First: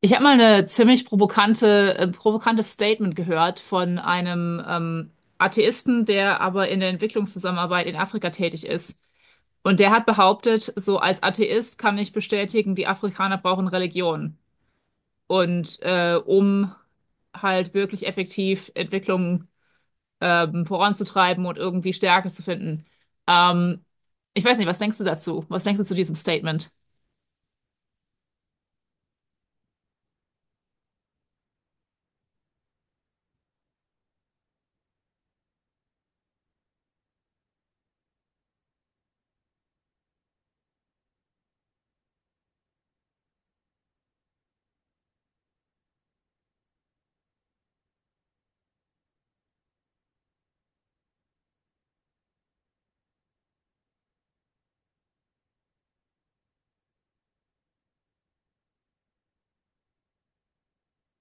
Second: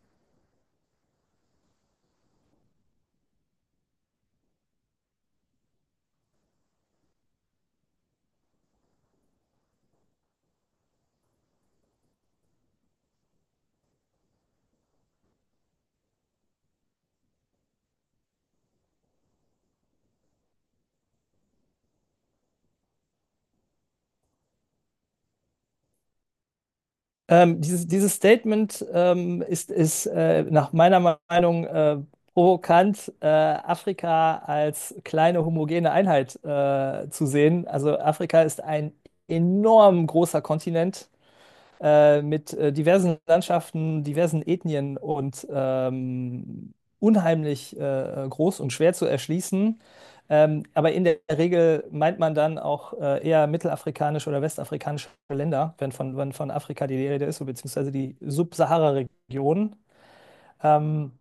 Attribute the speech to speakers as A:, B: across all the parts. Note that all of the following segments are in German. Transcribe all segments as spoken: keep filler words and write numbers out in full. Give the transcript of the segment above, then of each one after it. A: Ich habe mal eine ziemlich provokante, äh, provokantes Statement gehört von einem ähm, Atheisten, der aber in der Entwicklungszusammenarbeit in Afrika tätig ist. Und der hat behauptet, so als Atheist kann ich bestätigen, die Afrikaner brauchen Religion. Und äh, um halt wirklich effektiv Entwicklung ähm, voranzutreiben und irgendwie Stärke zu finden. Ähm, Ich weiß nicht, was denkst du dazu? Was denkst du zu diesem Statement?
B: Ähm, dieses, dieses Statement ähm, ist, ist äh, nach meiner Meinung äh, provokant, äh, Afrika als kleine homogene Einheit äh, zu sehen. Also Afrika ist ein enorm großer Kontinent äh, mit äh, diversen Landschaften, diversen Ethnien und ähm, unheimlich äh, groß und schwer zu erschließen. Ähm, aber in der Regel meint man dann auch äh, eher mittelafrikanische oder westafrikanische Länder, wenn von, wenn von Afrika die Rede ist, beziehungsweise die Subsahara-Region. Ähm,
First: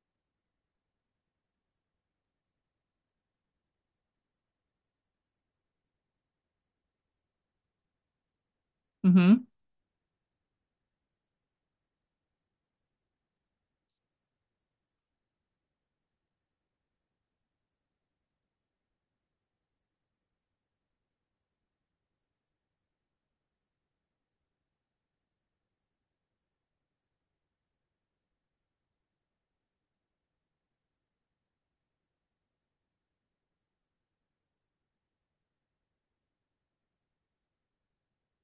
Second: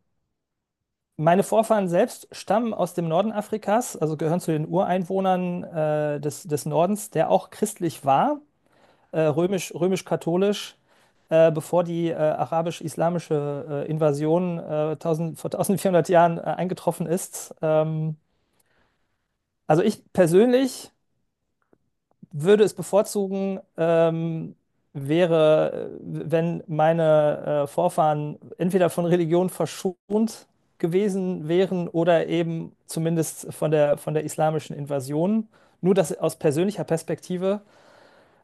B: Meine Vorfahren selbst stammen aus dem Norden Afrikas, also gehören zu den Ureinwohnern äh, des, des Nordens, der auch christlich war, äh,
A: Mhm.
B: römisch, römisch-katholisch, äh, bevor die äh, arabisch-islamische äh, Invasion äh, tausend vor eintausendvierhundert Jahren äh, eingetroffen ist. Ähm, also ich persönlich würde es bevorzugen, ähm, wäre, äh, wenn meine äh, Vorfahren entweder von Religion verschont gewesen wären oder eben zumindest von der, von der islamischen Invasion. Nur das aus persönlicher Perspektive.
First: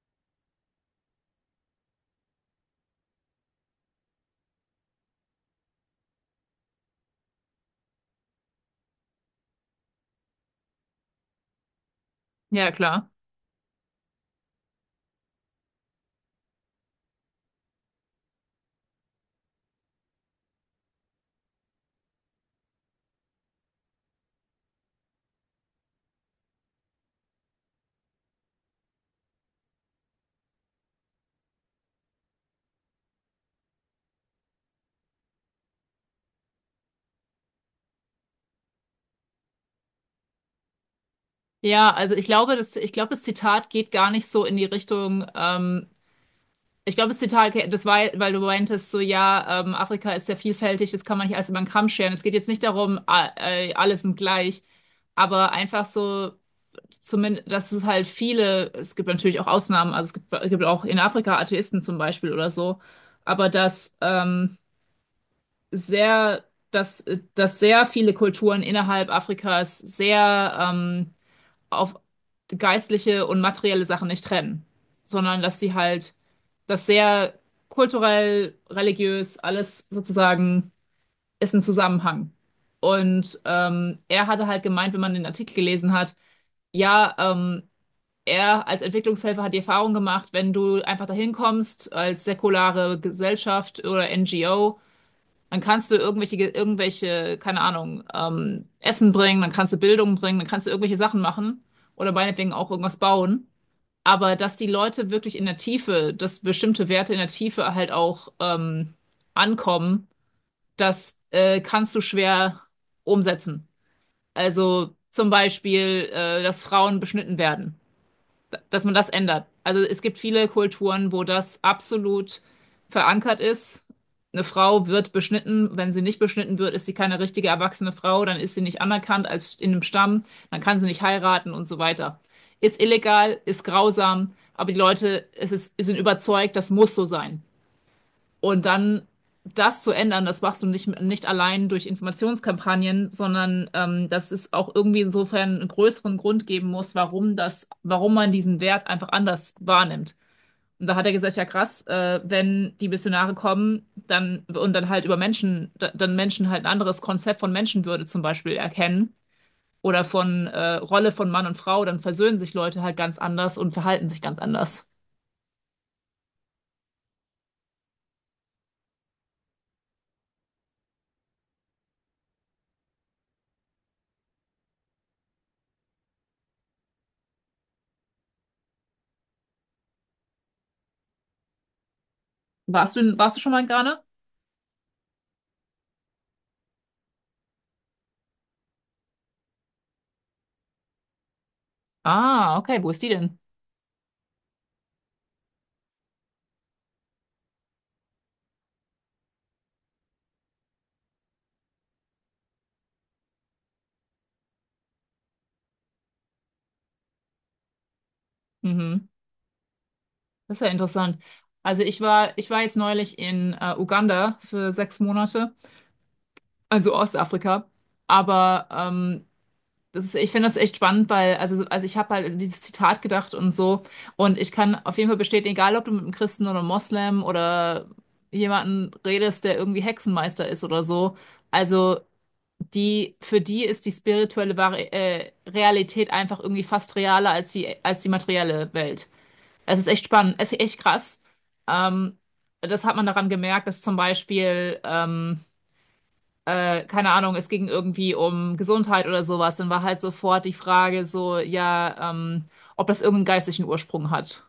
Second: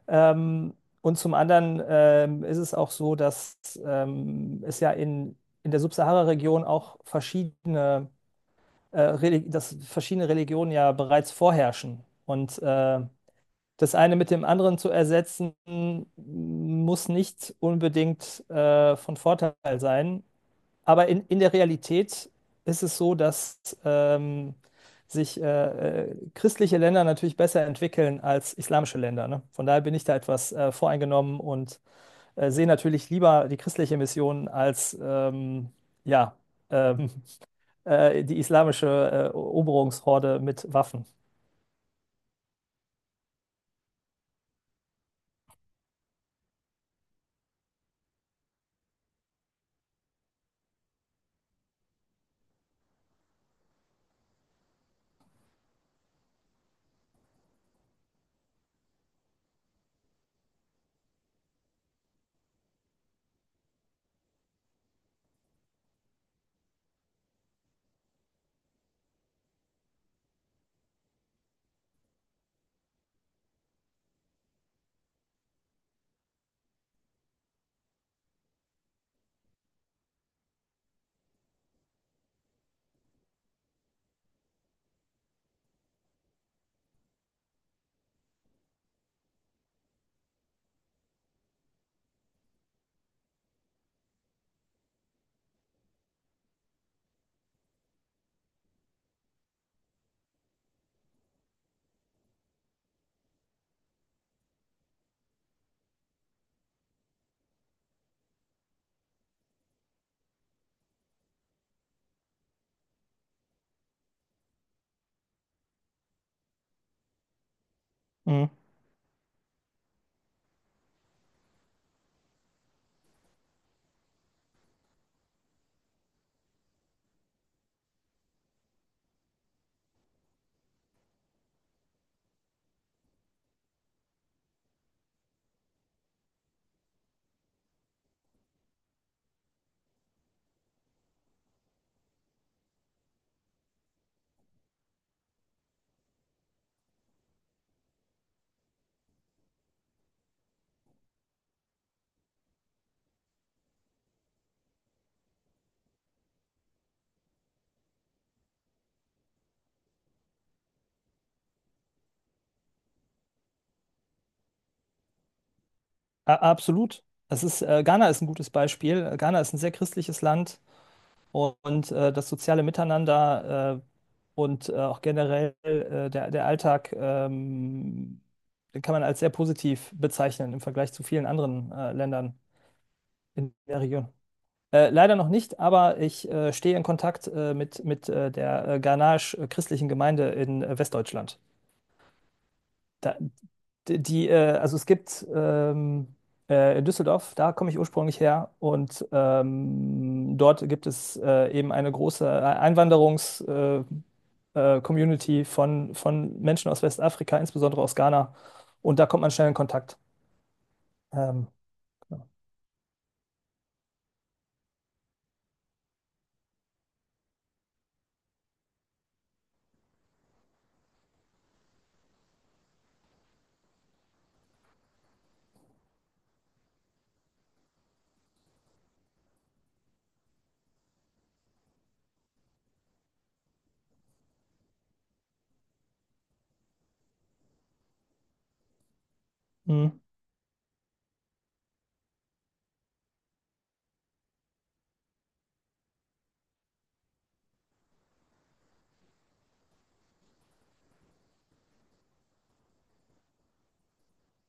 B: Ähm, und zum anderen ähm, ist es auch so, dass ähm, es ja in, in der Subsahara-Region auch verschiedene, äh, Reli- dass verschiedene Religionen ja bereits vorherrschen. Und
A: Ja,
B: äh,
A: klar.
B: das eine mit dem anderen zu ersetzen, muss nicht unbedingt äh, von Vorteil sein. Aber in, in der Realität ist es so, dass ähm, sich äh, äh, christliche Länder natürlich besser entwickeln als islamische Länder. Ne? Von daher bin ich da etwas äh, voreingenommen und äh, sehe natürlich lieber die christliche Mission als ähm, ja, ähm, äh, die islamische äh, Eroberungshorde mit Waffen.
A: Ja, also ich glaube, das, ich glaube, das Zitat geht gar nicht so in die Richtung. Ähm, ich glaube, das Zitat, okay, das war, weil du meintest, so ja, ähm, Afrika ist sehr vielfältig, das kann man nicht alles über den Kamm scheren. Es geht jetzt nicht darum, a- äh, alle sind gleich, aber einfach so, zumindest, dass es halt viele, es gibt natürlich auch Ausnahmen, also es gibt, es gibt auch in Afrika Atheisten zum Beispiel oder so, aber dass ähm, sehr, dass, dass sehr viele Kulturen innerhalb Afrikas sehr ähm, auf geistliche und materielle Sachen nicht trennen, sondern dass sie halt das sehr kulturell, religiös, alles sozusagen ist ein Zusammenhang. Und ähm, er hatte halt gemeint, wenn man den Artikel gelesen hat, ja, ähm, er als Entwicklungshelfer hat die Erfahrung gemacht, wenn du einfach dahin kommst als säkulare Gesellschaft oder N G O, dann kannst du irgendwelche, irgendwelche, keine Ahnung, ähm, Essen bringen, dann kannst du Bildung bringen, dann kannst du irgendwelche Sachen machen oder meinetwegen auch irgendwas bauen. Aber dass die Leute wirklich in der Tiefe, dass bestimmte Werte in der Tiefe halt auch ähm, ankommen, das äh, kannst du schwer umsetzen. Also zum Beispiel, äh, dass Frauen beschnitten werden,
B: Mhm.
A: dass man das ändert. Also es gibt viele Kulturen, wo das absolut verankert ist. Eine Frau wird beschnitten. Wenn sie nicht beschnitten wird, ist sie keine richtige erwachsene Frau. Dann ist sie nicht anerkannt als in einem Stamm. Dann kann sie nicht heiraten und so weiter. Ist illegal, ist grausam, aber die Leute, es ist, sind überzeugt, das muss so sein. Und dann das zu ändern, das machst du nicht, nicht allein durch Informationskampagnen, sondern ähm, dass es auch irgendwie insofern einen größeren Grund geben muss, warum das, warum man diesen Wert einfach anders wahrnimmt. Und da hat er gesagt, ja krass, äh, wenn die Missionare kommen, dann und dann halt über Menschen, da- dann Menschen halt ein anderes Konzept von Menschenwürde zum Beispiel erkennen oder von äh, Rolle von Mann und Frau, dann versöhnen sich Leute halt ganz anders und verhalten sich ganz anders.
B: A- Absolut. Es ist, äh, Ghana ist ein gutes Beispiel. Ghana ist ein sehr christliches Land. Und äh, das soziale Miteinander äh, und äh, auch generell äh, der, der Alltag, ähm, den kann man als sehr positiv bezeichnen im Vergleich zu vielen anderen äh, Ländern
A: Warst du, warst du schon
B: in
A: mal in
B: der
A: Ghana?
B: Region. Äh, leider noch nicht, aber ich äh, stehe in Kontakt äh, mit, mit äh, der äh, Ghanaisch-christlichen Gemeinde in äh, Westdeutschland.
A: Ah, okay, wo ist die
B: Da,
A: denn?
B: die, die, äh, also es gibt ähm, äh, in Düsseldorf, da komme ich ursprünglich her, und ähm, dort gibt es äh, eben eine große Einwanderungswelle, äh, Community von, von Menschen aus Westafrika, insbesondere aus Ghana. Und
A: Mhm.
B: da kommt man schnell in Kontakt.
A: Das ist ja interessant.
B: Ähm,
A: Also ich
B: genau.
A: war, ich war jetzt neulich in äh, Uganda für sechs Monate, also Ostafrika. Aber ähm, das ist, ich finde das echt spannend, weil, also, also ich habe halt an dieses Zitat gedacht und so. Und ich kann auf jeden Fall bestätigen, egal ob du mit einem Christen oder einem Moslem oder jemanden redest, der irgendwie Hexenmeister ist oder so. Also die, für die ist die spirituelle Vari äh, Realität einfach irgendwie fast realer als die, als die materielle Welt. Es ist
B: Mhm.
A: echt spannend, es ist echt krass. Ähm, das hat man daran gemerkt, dass zum Beispiel, ähm, äh, keine Ahnung, es ging irgendwie um Gesundheit oder sowas, dann war halt sofort die Frage so, ja, ähm, ob das irgendeinen geistlichen Ursprung hat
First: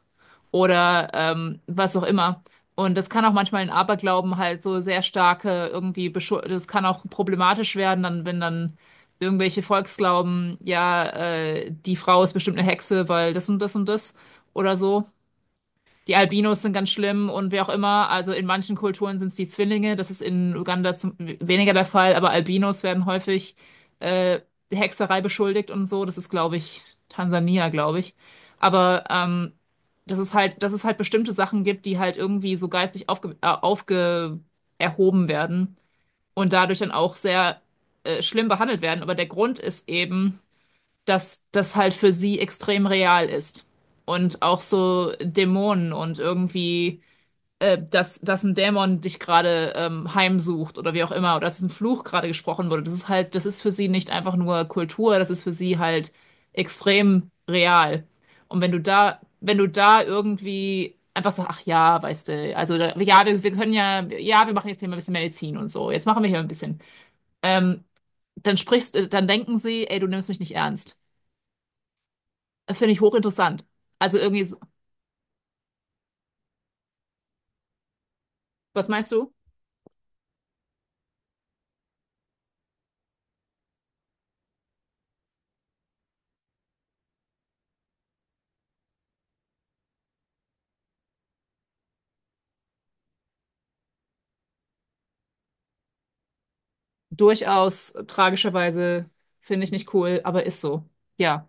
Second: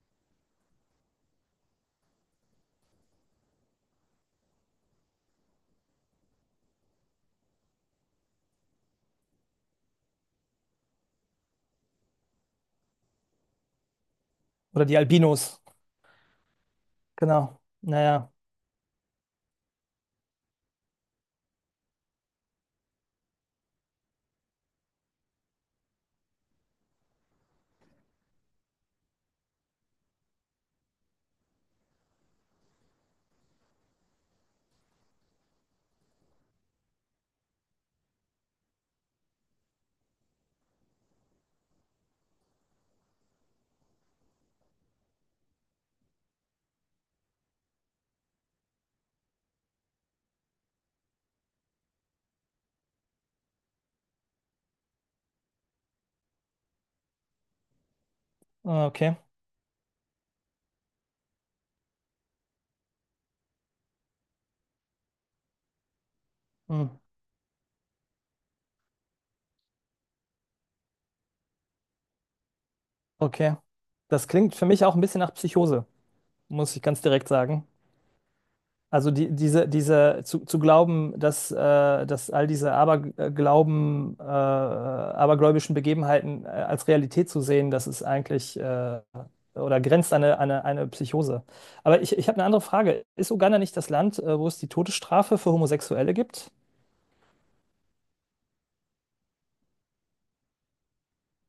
A: oder ähm, was auch immer. Und das kann auch manchmal in Aberglauben halt so sehr starke irgendwie, beschu- das kann auch problematisch werden, dann, wenn dann irgendwelche Volksglauben, ja, äh, die Frau ist bestimmt eine Hexe, weil das und das und das oder
B: Oder die
A: so.
B: Albinos,
A: Die Albinos sind ganz schlimm und
B: genau.
A: wer auch immer. Also
B: Naja.
A: in manchen Kulturen sind es die Zwillinge. Das ist in Uganda zum, weniger der Fall, aber Albinos werden häufig äh, Hexerei beschuldigt und so. Das ist, glaube ich, Tansania, glaube ich. Aber ähm, das ist halt, dass es halt bestimmte Sachen gibt, die halt irgendwie so geistig aufge, äh, aufge erhoben werden und dadurch dann auch sehr äh, schlimm behandelt werden. Aber der Grund ist eben, dass das halt für sie extrem real ist. Und auch so Dämonen und irgendwie, äh, dass, dass ein Dämon dich gerade ähm, heimsucht oder wie auch immer, oder dass ein Fluch gerade gesprochen wurde. Das ist halt, das ist für sie nicht einfach nur Kultur, das ist für sie halt extrem real. Und wenn du
B: Ah, okay.
A: da, wenn du da irgendwie einfach sagst, ach ja, weißt du, also da- ja, wir, wir können ja, ja, wir machen jetzt hier mal ein bisschen Medizin und so, jetzt machen wir hier ein bisschen.
B: Mhm.
A: Ähm, dann sprichst, äh, dann denken sie, ey, du nimmst mich nicht ernst. Finde ich
B: Okay.
A: hochinteressant. Also
B: Das
A: irgendwie,
B: klingt
A: so-
B: für mich auch ein bisschen nach Psychose, muss ich ganz direkt sagen.
A: was meinst
B: Also die,
A: du?
B: diese, diese zu, zu glauben, dass, äh, dass all diese Aberglauben, äh, abergläubischen Begebenheiten äh, als Realität zu sehen, das ist eigentlich äh, oder grenzt an eine, eine, eine Psychose. Aber ich, ich habe eine andere Frage. Ist Uganda nicht das Land, äh, wo es die Todesstrafe für Homosexuelle gibt?
A: Durchaus äh, tragischerweise finde ich nicht cool, aber ist so. Ja,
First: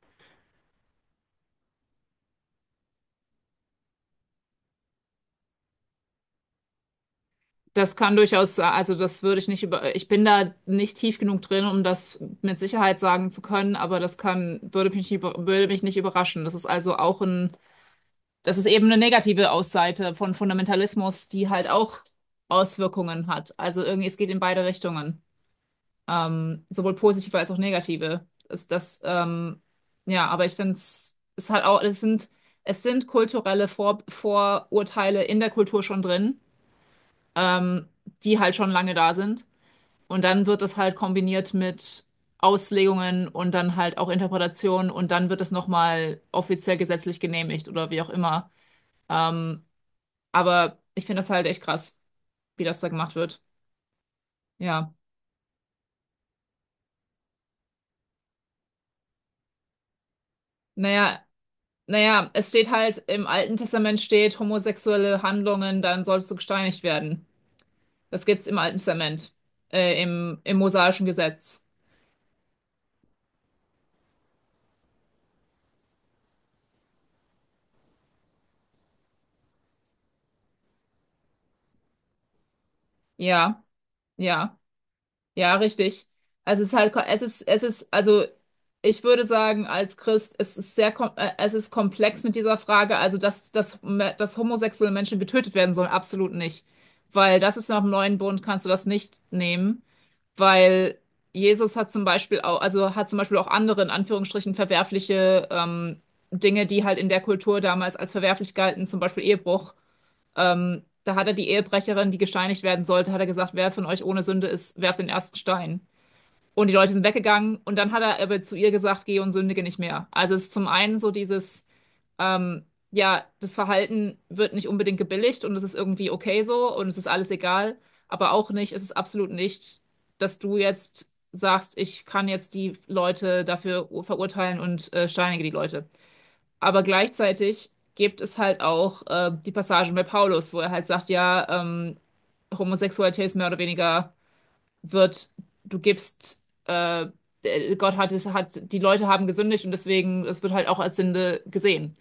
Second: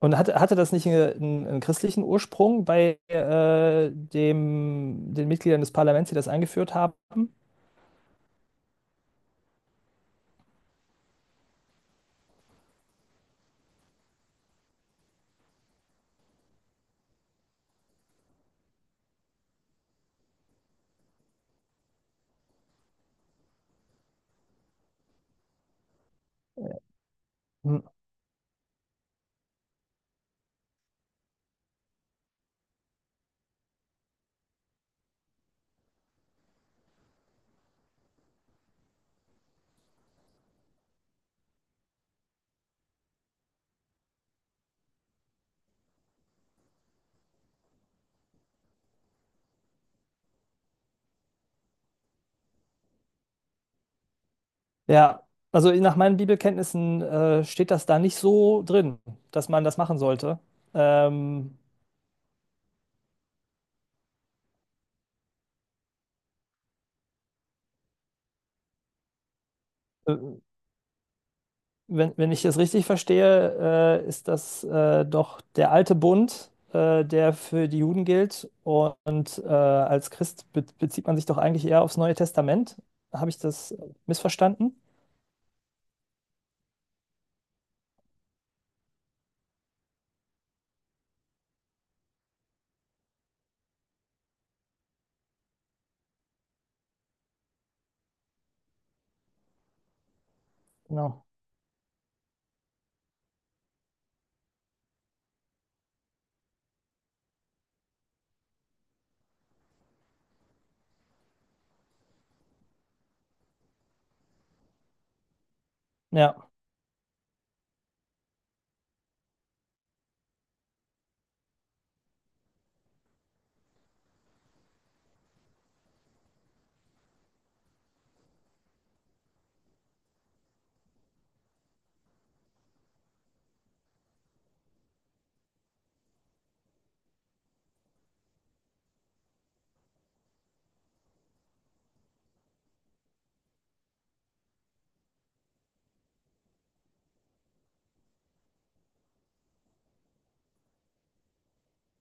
B: Und hatte, hatte das nicht einen, einen, einen christlichen Ursprung bei äh, dem, den Mitgliedern des Parlaments, die das eingeführt haben?
A: das kann durchaus, sa- also das würde ich nicht über, ich bin da nicht tief genug drin, um das mit Sicherheit sagen zu können, aber das kann, würde mich nicht, über- würde mich nicht überraschen. Das ist also auch ein, das ist eben eine negative Ausseite von Fundamentalismus, die halt auch Auswirkungen hat. Also irgendwie, es geht in beide Richtungen. Ähm, sowohl positive als auch negative. Ist das, ähm, ja, aber ich finde es ist halt auch, es sind, es sind kulturelle Vor Vorurteile in der Kultur schon drin, ähm, die halt schon lange da sind. Und dann wird das halt kombiniert mit Auslegungen und dann halt auch Interpretationen und dann wird es nochmal offiziell gesetzlich genehmigt oder wie auch immer. Ähm, aber ich finde das halt echt krass, wie das da gemacht wird. Ja.
B: Ja, also nach meinen Bibelkenntnissen äh, steht das da nicht so drin, dass man das machen sollte.
A: Naja,
B: Ähm,
A: naja, es steht halt, im Alten Testament steht, homosexuelle Handlungen, dann sollst du gesteinigt werden. Das gibt's im Alten Testament, äh,
B: äh,
A: im, im mosaischen Gesetz.
B: wenn, wenn ich das richtig verstehe, äh, ist das äh, doch der alte Bund, äh, der für die Juden gilt. Und äh, als Christ be bezieht man sich doch eigentlich eher aufs Neue Testament. Habe ich
A: Ja,
B: das
A: ja.
B: missverstanden?
A: Ja, richtig. Also es ist halt, es ist, es ist, also ich würde sagen, als Christ, es ist sehr, kom- äh, es ist komplex mit dieser Frage. Also, dass, dass, me- dass homosexuelle Menschen getötet werden sollen, absolut nicht. Weil das ist nach dem neuen Bund, kannst du das nicht nehmen. Weil
B: Genau.
A: Jesus hat zum Beispiel auch, also hat zum Beispiel auch andere, in Anführungsstrichen, verwerfliche ähm, Dinge, die halt in der Kultur damals als verwerflich galten, zum Beispiel Ehebruch. Ähm, da hat er die Ehebrecherin, die gesteinigt werden sollte, hat er gesagt, wer von euch ohne Sünde ist, werft den ersten Stein.
B: Ja.
A: Und die Leute sind weggegangen und dann hat er aber zu ihr gesagt, geh und sündige nicht mehr. Also es ist zum einen so dieses, ähm, ja, das Verhalten wird nicht unbedingt gebilligt und es ist irgendwie okay so und es ist alles egal, aber auch nicht, es ist absolut nicht, dass du jetzt sagst, ich kann jetzt die Leute dafür verurteilen und äh, steinige die Leute. Aber gleichzeitig gibt es halt auch äh, die Passagen bei Paulus, wo er halt sagt, ja, ähm, Homosexualität ist mehr oder weniger wird, du gibst, äh, äh, Gott hat es, hat, die Leute haben gesündigt und deswegen, es wird halt auch als Sünde gesehen.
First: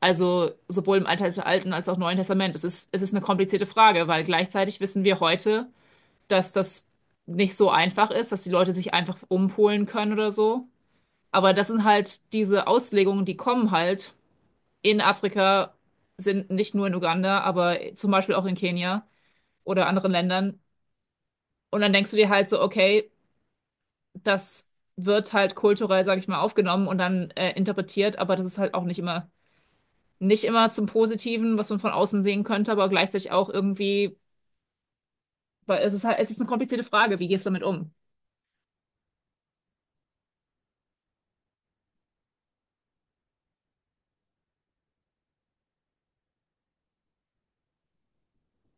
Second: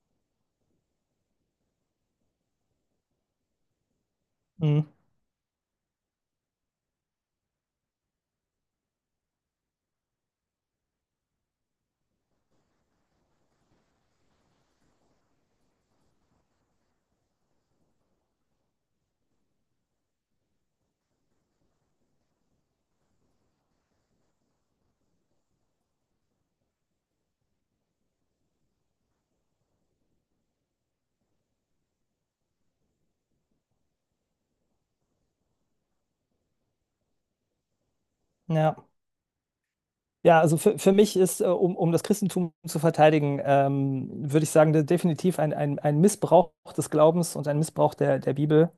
A: Also sowohl im Alten Alten als auch Neuen Testament. Es ist, es ist eine komplizierte Frage, weil gleichzeitig
B: Mhm.
A: wissen wir heute, dass das nicht so einfach ist, dass die Leute sich einfach umpolen können oder so. Aber das sind halt diese Auslegungen, die kommen halt in Afrika sind, nicht nur in Uganda, aber zum Beispiel auch in Kenia oder anderen Ländern. Und dann denkst du dir halt so, okay, das wird halt kulturell, sag ich mal, aufgenommen und dann äh, interpretiert, aber das ist halt auch nicht immer, nicht immer zum Positiven, was man von außen sehen könnte, aber gleichzeitig auch irgendwie, weil es ist halt, es ist eine komplizierte Frage, wie gehst du damit um?
B: Ja. Ja, also für, für mich ist, äh, um, um das Christentum zu verteidigen, ähm, würde ich sagen, de- definitiv ein, ein, ein Missbrauch des Glaubens und ein Missbrauch der, der Bibel,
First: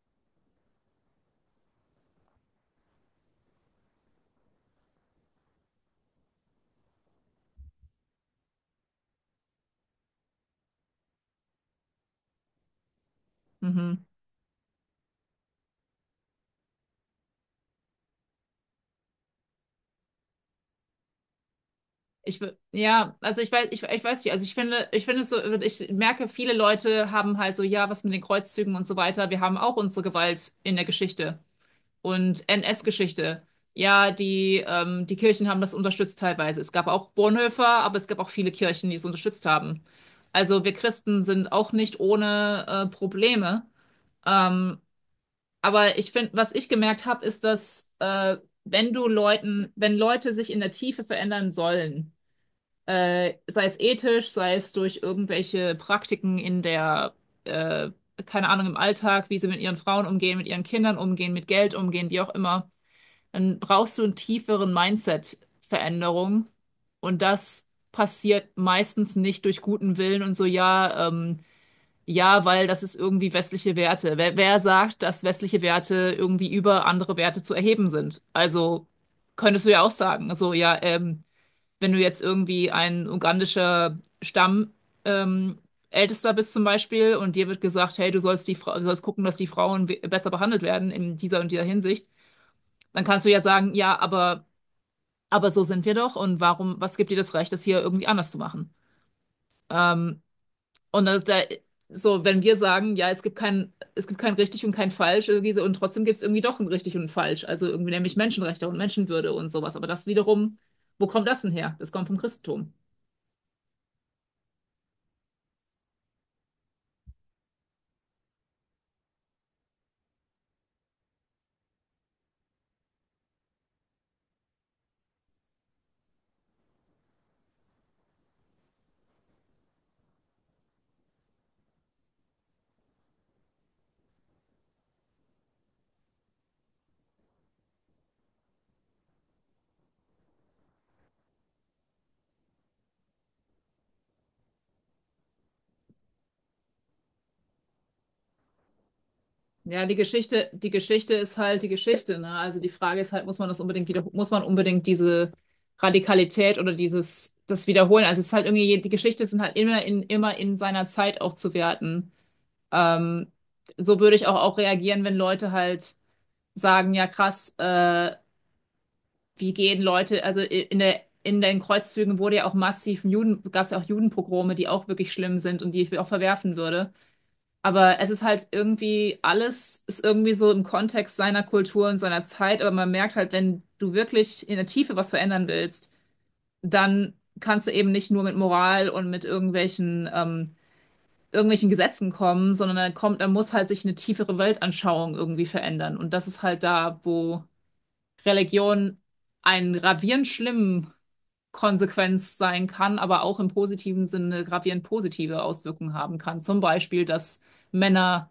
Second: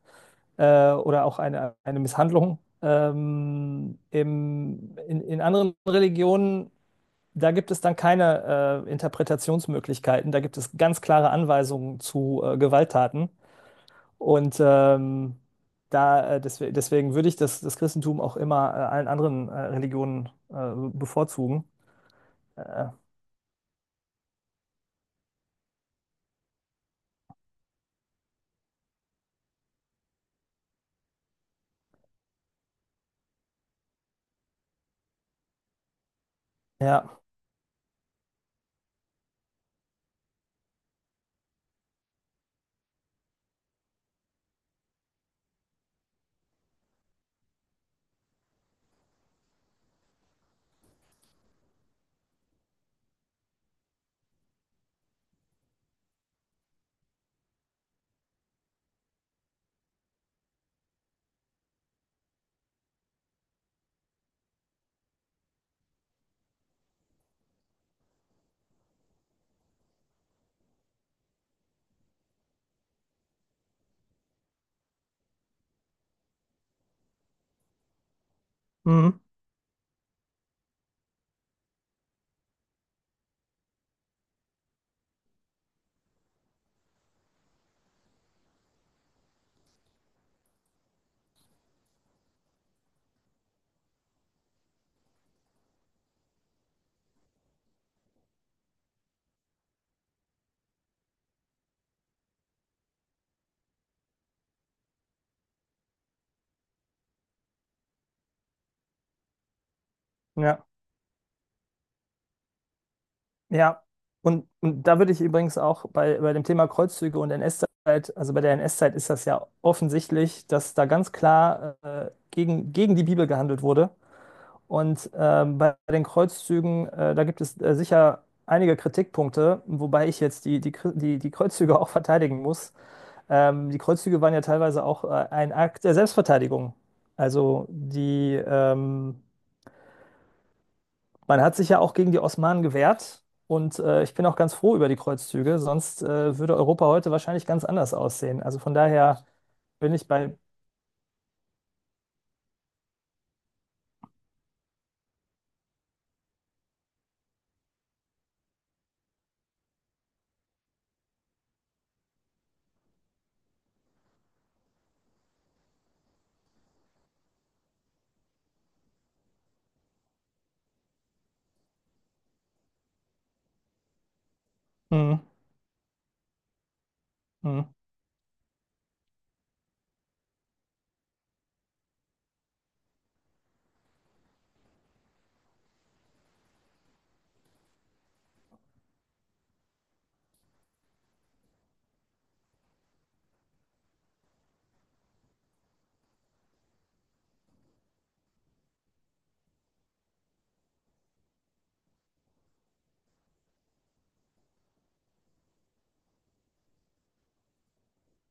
B: äh, oder auch eine, eine Misshandlung. Ähm, im, in, in anderen Religionen, da gibt es dann keine äh, Interpretationsmöglichkeiten, da gibt es ganz klare Anweisungen zu äh, Gewalttaten.
A: Mhm.
B: Und ähm, da, äh, deswe- deswegen würde ich das, das Christentum auch immer äh, allen anderen äh, Religionen äh, bevorzugen.
A: Ich, wü-
B: Äh,
A: ja, also ich weiß, ich, ich weiß nicht, also ich finde, ich finde es so, ich merke, viele Leute haben halt so, ja, was mit den Kreuzzügen und so weiter, wir haben auch unsere Gewalt in der Geschichte und N S-Geschichte. Ja, die, ähm, die Kirchen haben das unterstützt teilweise. Es gab
B: Ja,
A: auch Bonhoeffer, aber es gab auch viele Kirchen, die es unterstützt haben. Also wir Christen sind auch nicht ohne äh, Probleme. Ähm, aber ich finde, was ich gemerkt habe, ist, dass äh, wenn du Leuten, wenn Leute sich in der Tiefe verändern sollen, äh, sei es ethisch, sei es durch irgendwelche Praktiken in der, äh, keine Ahnung, im Alltag, wie sie mit ihren Frauen umgehen, mit ihren Kindern umgehen, mit Geld umgehen, wie auch immer, dann brauchst du einen tieferen Mindset-Veränderung. Und das passiert meistens nicht durch guten Willen und so, ja, ähm, ja, weil das ist irgendwie westliche Werte. Wer, wer sagt, dass westliche Werte irgendwie über andere Werte zu erheben sind? Also
B: mhm.
A: könntest du ja auch sagen, so, ja, ähm, wenn du jetzt irgendwie ein ugandischer Stamm, ähm, Ältester bist zum Beispiel und dir wird gesagt, hey, du sollst die Frau, du sollst gucken, dass die Frauen we- besser behandelt werden in dieser und dieser Hinsicht, dann kannst du ja sagen, ja, aber aber so sind wir doch und warum, was gibt dir das Recht, das hier irgendwie anders zu machen? Ähm, und das, da, so, wenn wir sagen, ja, es gibt kein, es gibt kein richtig und kein falsch irgendwie so, und trotzdem gibt es irgendwie doch ein richtig und ein falsch, also irgendwie nämlich Menschenrechte und Menschenwürde und sowas, aber das wiederum,
B: Ja,
A: wo kommt das denn her? Das kommt vom Christentum.
B: ja. Und, und da würde ich übrigens auch bei, bei dem Thema Kreuzzüge und N S-Zeit, also bei der N S-Zeit ist das ja offensichtlich, dass da ganz klar äh, gegen, gegen die Bibel gehandelt wurde. Und ähm, bei den Kreuzzügen, äh, da gibt es äh, sicher einige Kritikpunkte, wobei ich jetzt die, die, Kri- die, die Kreuzzüge auch verteidigen muss. Ähm, die Kreuzzüge waren ja teilweise auch äh, ein Akt der Selbstverteidigung. Also die ähm, Man hat sich ja auch gegen die Osmanen gewehrt und äh, ich bin auch ganz froh über die Kreuzzüge, sonst äh, würde Europa heute wahrscheinlich ganz anders aussehen. Also von daher
A: Ja,
B: bin
A: die
B: ich bei.
A: Geschichte, die Geschichte ist halt die Geschichte, ne? Also die Frage ist halt, muss man das unbedingt wieder, muss man unbedingt diese Radikalität oder dieses, das wiederholen? Also es ist halt irgendwie, die Geschichte sind halt immer in, immer in seiner Zeit auch zu werten. Ähm, so würde ich auch, auch reagieren, wenn Leute halt sagen, ja krass, äh, wie gehen Leute, also i- in der, in den Kreuzzügen wurde ja auch massiv Juden, gab es ja auch Judenpogrome, die auch wirklich
B: Mhm,
A: schlimm sind und die ich auch verwerfen würde.
B: mhm,
A: Aber es ist halt irgendwie, alles ist irgendwie so im Kontext seiner Kultur und seiner Zeit, aber man merkt halt, wenn du wirklich in der Tiefe was verändern willst, dann kannst du eben nicht nur mit Moral und mit irgendwelchen ähm, irgendwelchen Gesetzen kommen, sondern dann kommt, dann muss halt sich eine tiefere Weltanschauung irgendwie verändern. Und das ist halt da, wo Religion einen gravierend schlimmen Konsequenz sein kann, aber auch im positiven Sinne gravierend positive Auswirkungen haben kann. Zum Beispiel, dass Männer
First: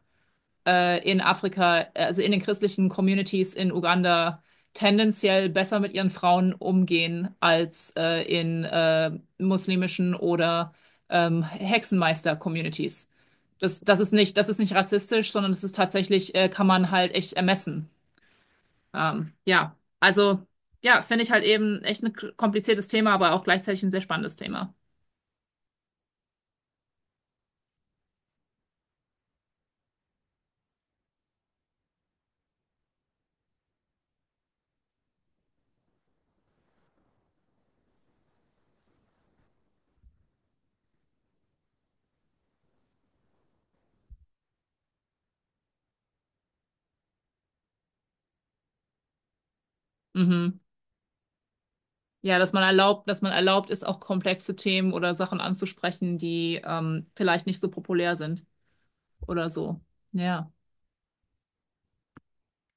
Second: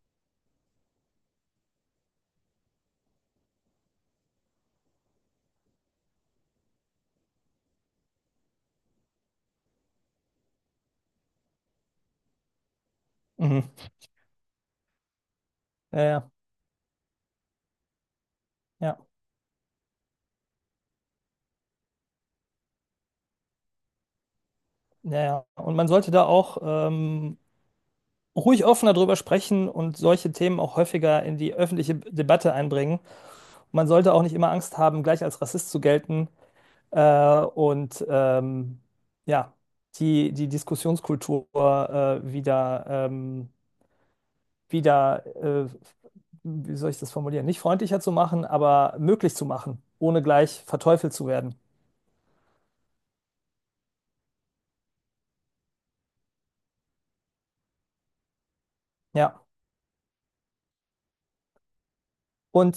A: äh, in Afrika, äh, also in den christlichen Communities in Uganda, tendenziell besser mit ihren Frauen umgehen als äh, in äh, muslimischen oder ähm, Hexenmeister-Communities.
B: mhm.
A: Das, das ist nicht, das ist nicht rassistisch, sondern das ist
B: Ja, ja,
A: tatsächlich, äh, kann man halt echt ermessen.
B: ja,
A: Ähm, ja, also ja, finde ich halt eben echt ein kompliziertes Thema, aber auch gleichzeitig ein sehr spannendes Thema.
B: ja. Ja. Und man sollte da auch ähm, ruhig offener drüber sprechen und solche Themen auch häufiger in die öffentliche Debatte einbringen. Und man sollte auch nicht immer Angst haben, gleich als Rassist zu gelten. Äh, und ähm, ja, die, die Diskussionskultur äh, wieder. Ähm, wieder, äh, wie soll ich das formulieren, nicht freundlicher zu machen, aber möglich zu machen, ohne
A: Mhm.
B: gleich verteufelt zu werden.
A: Ja, dass man erlaubt, dass man erlaubt ist, auch komplexe Themen oder Sachen anzusprechen, die ähm, vielleicht nicht so populär sind
B: Ja.
A: oder so. Ja.
B: Und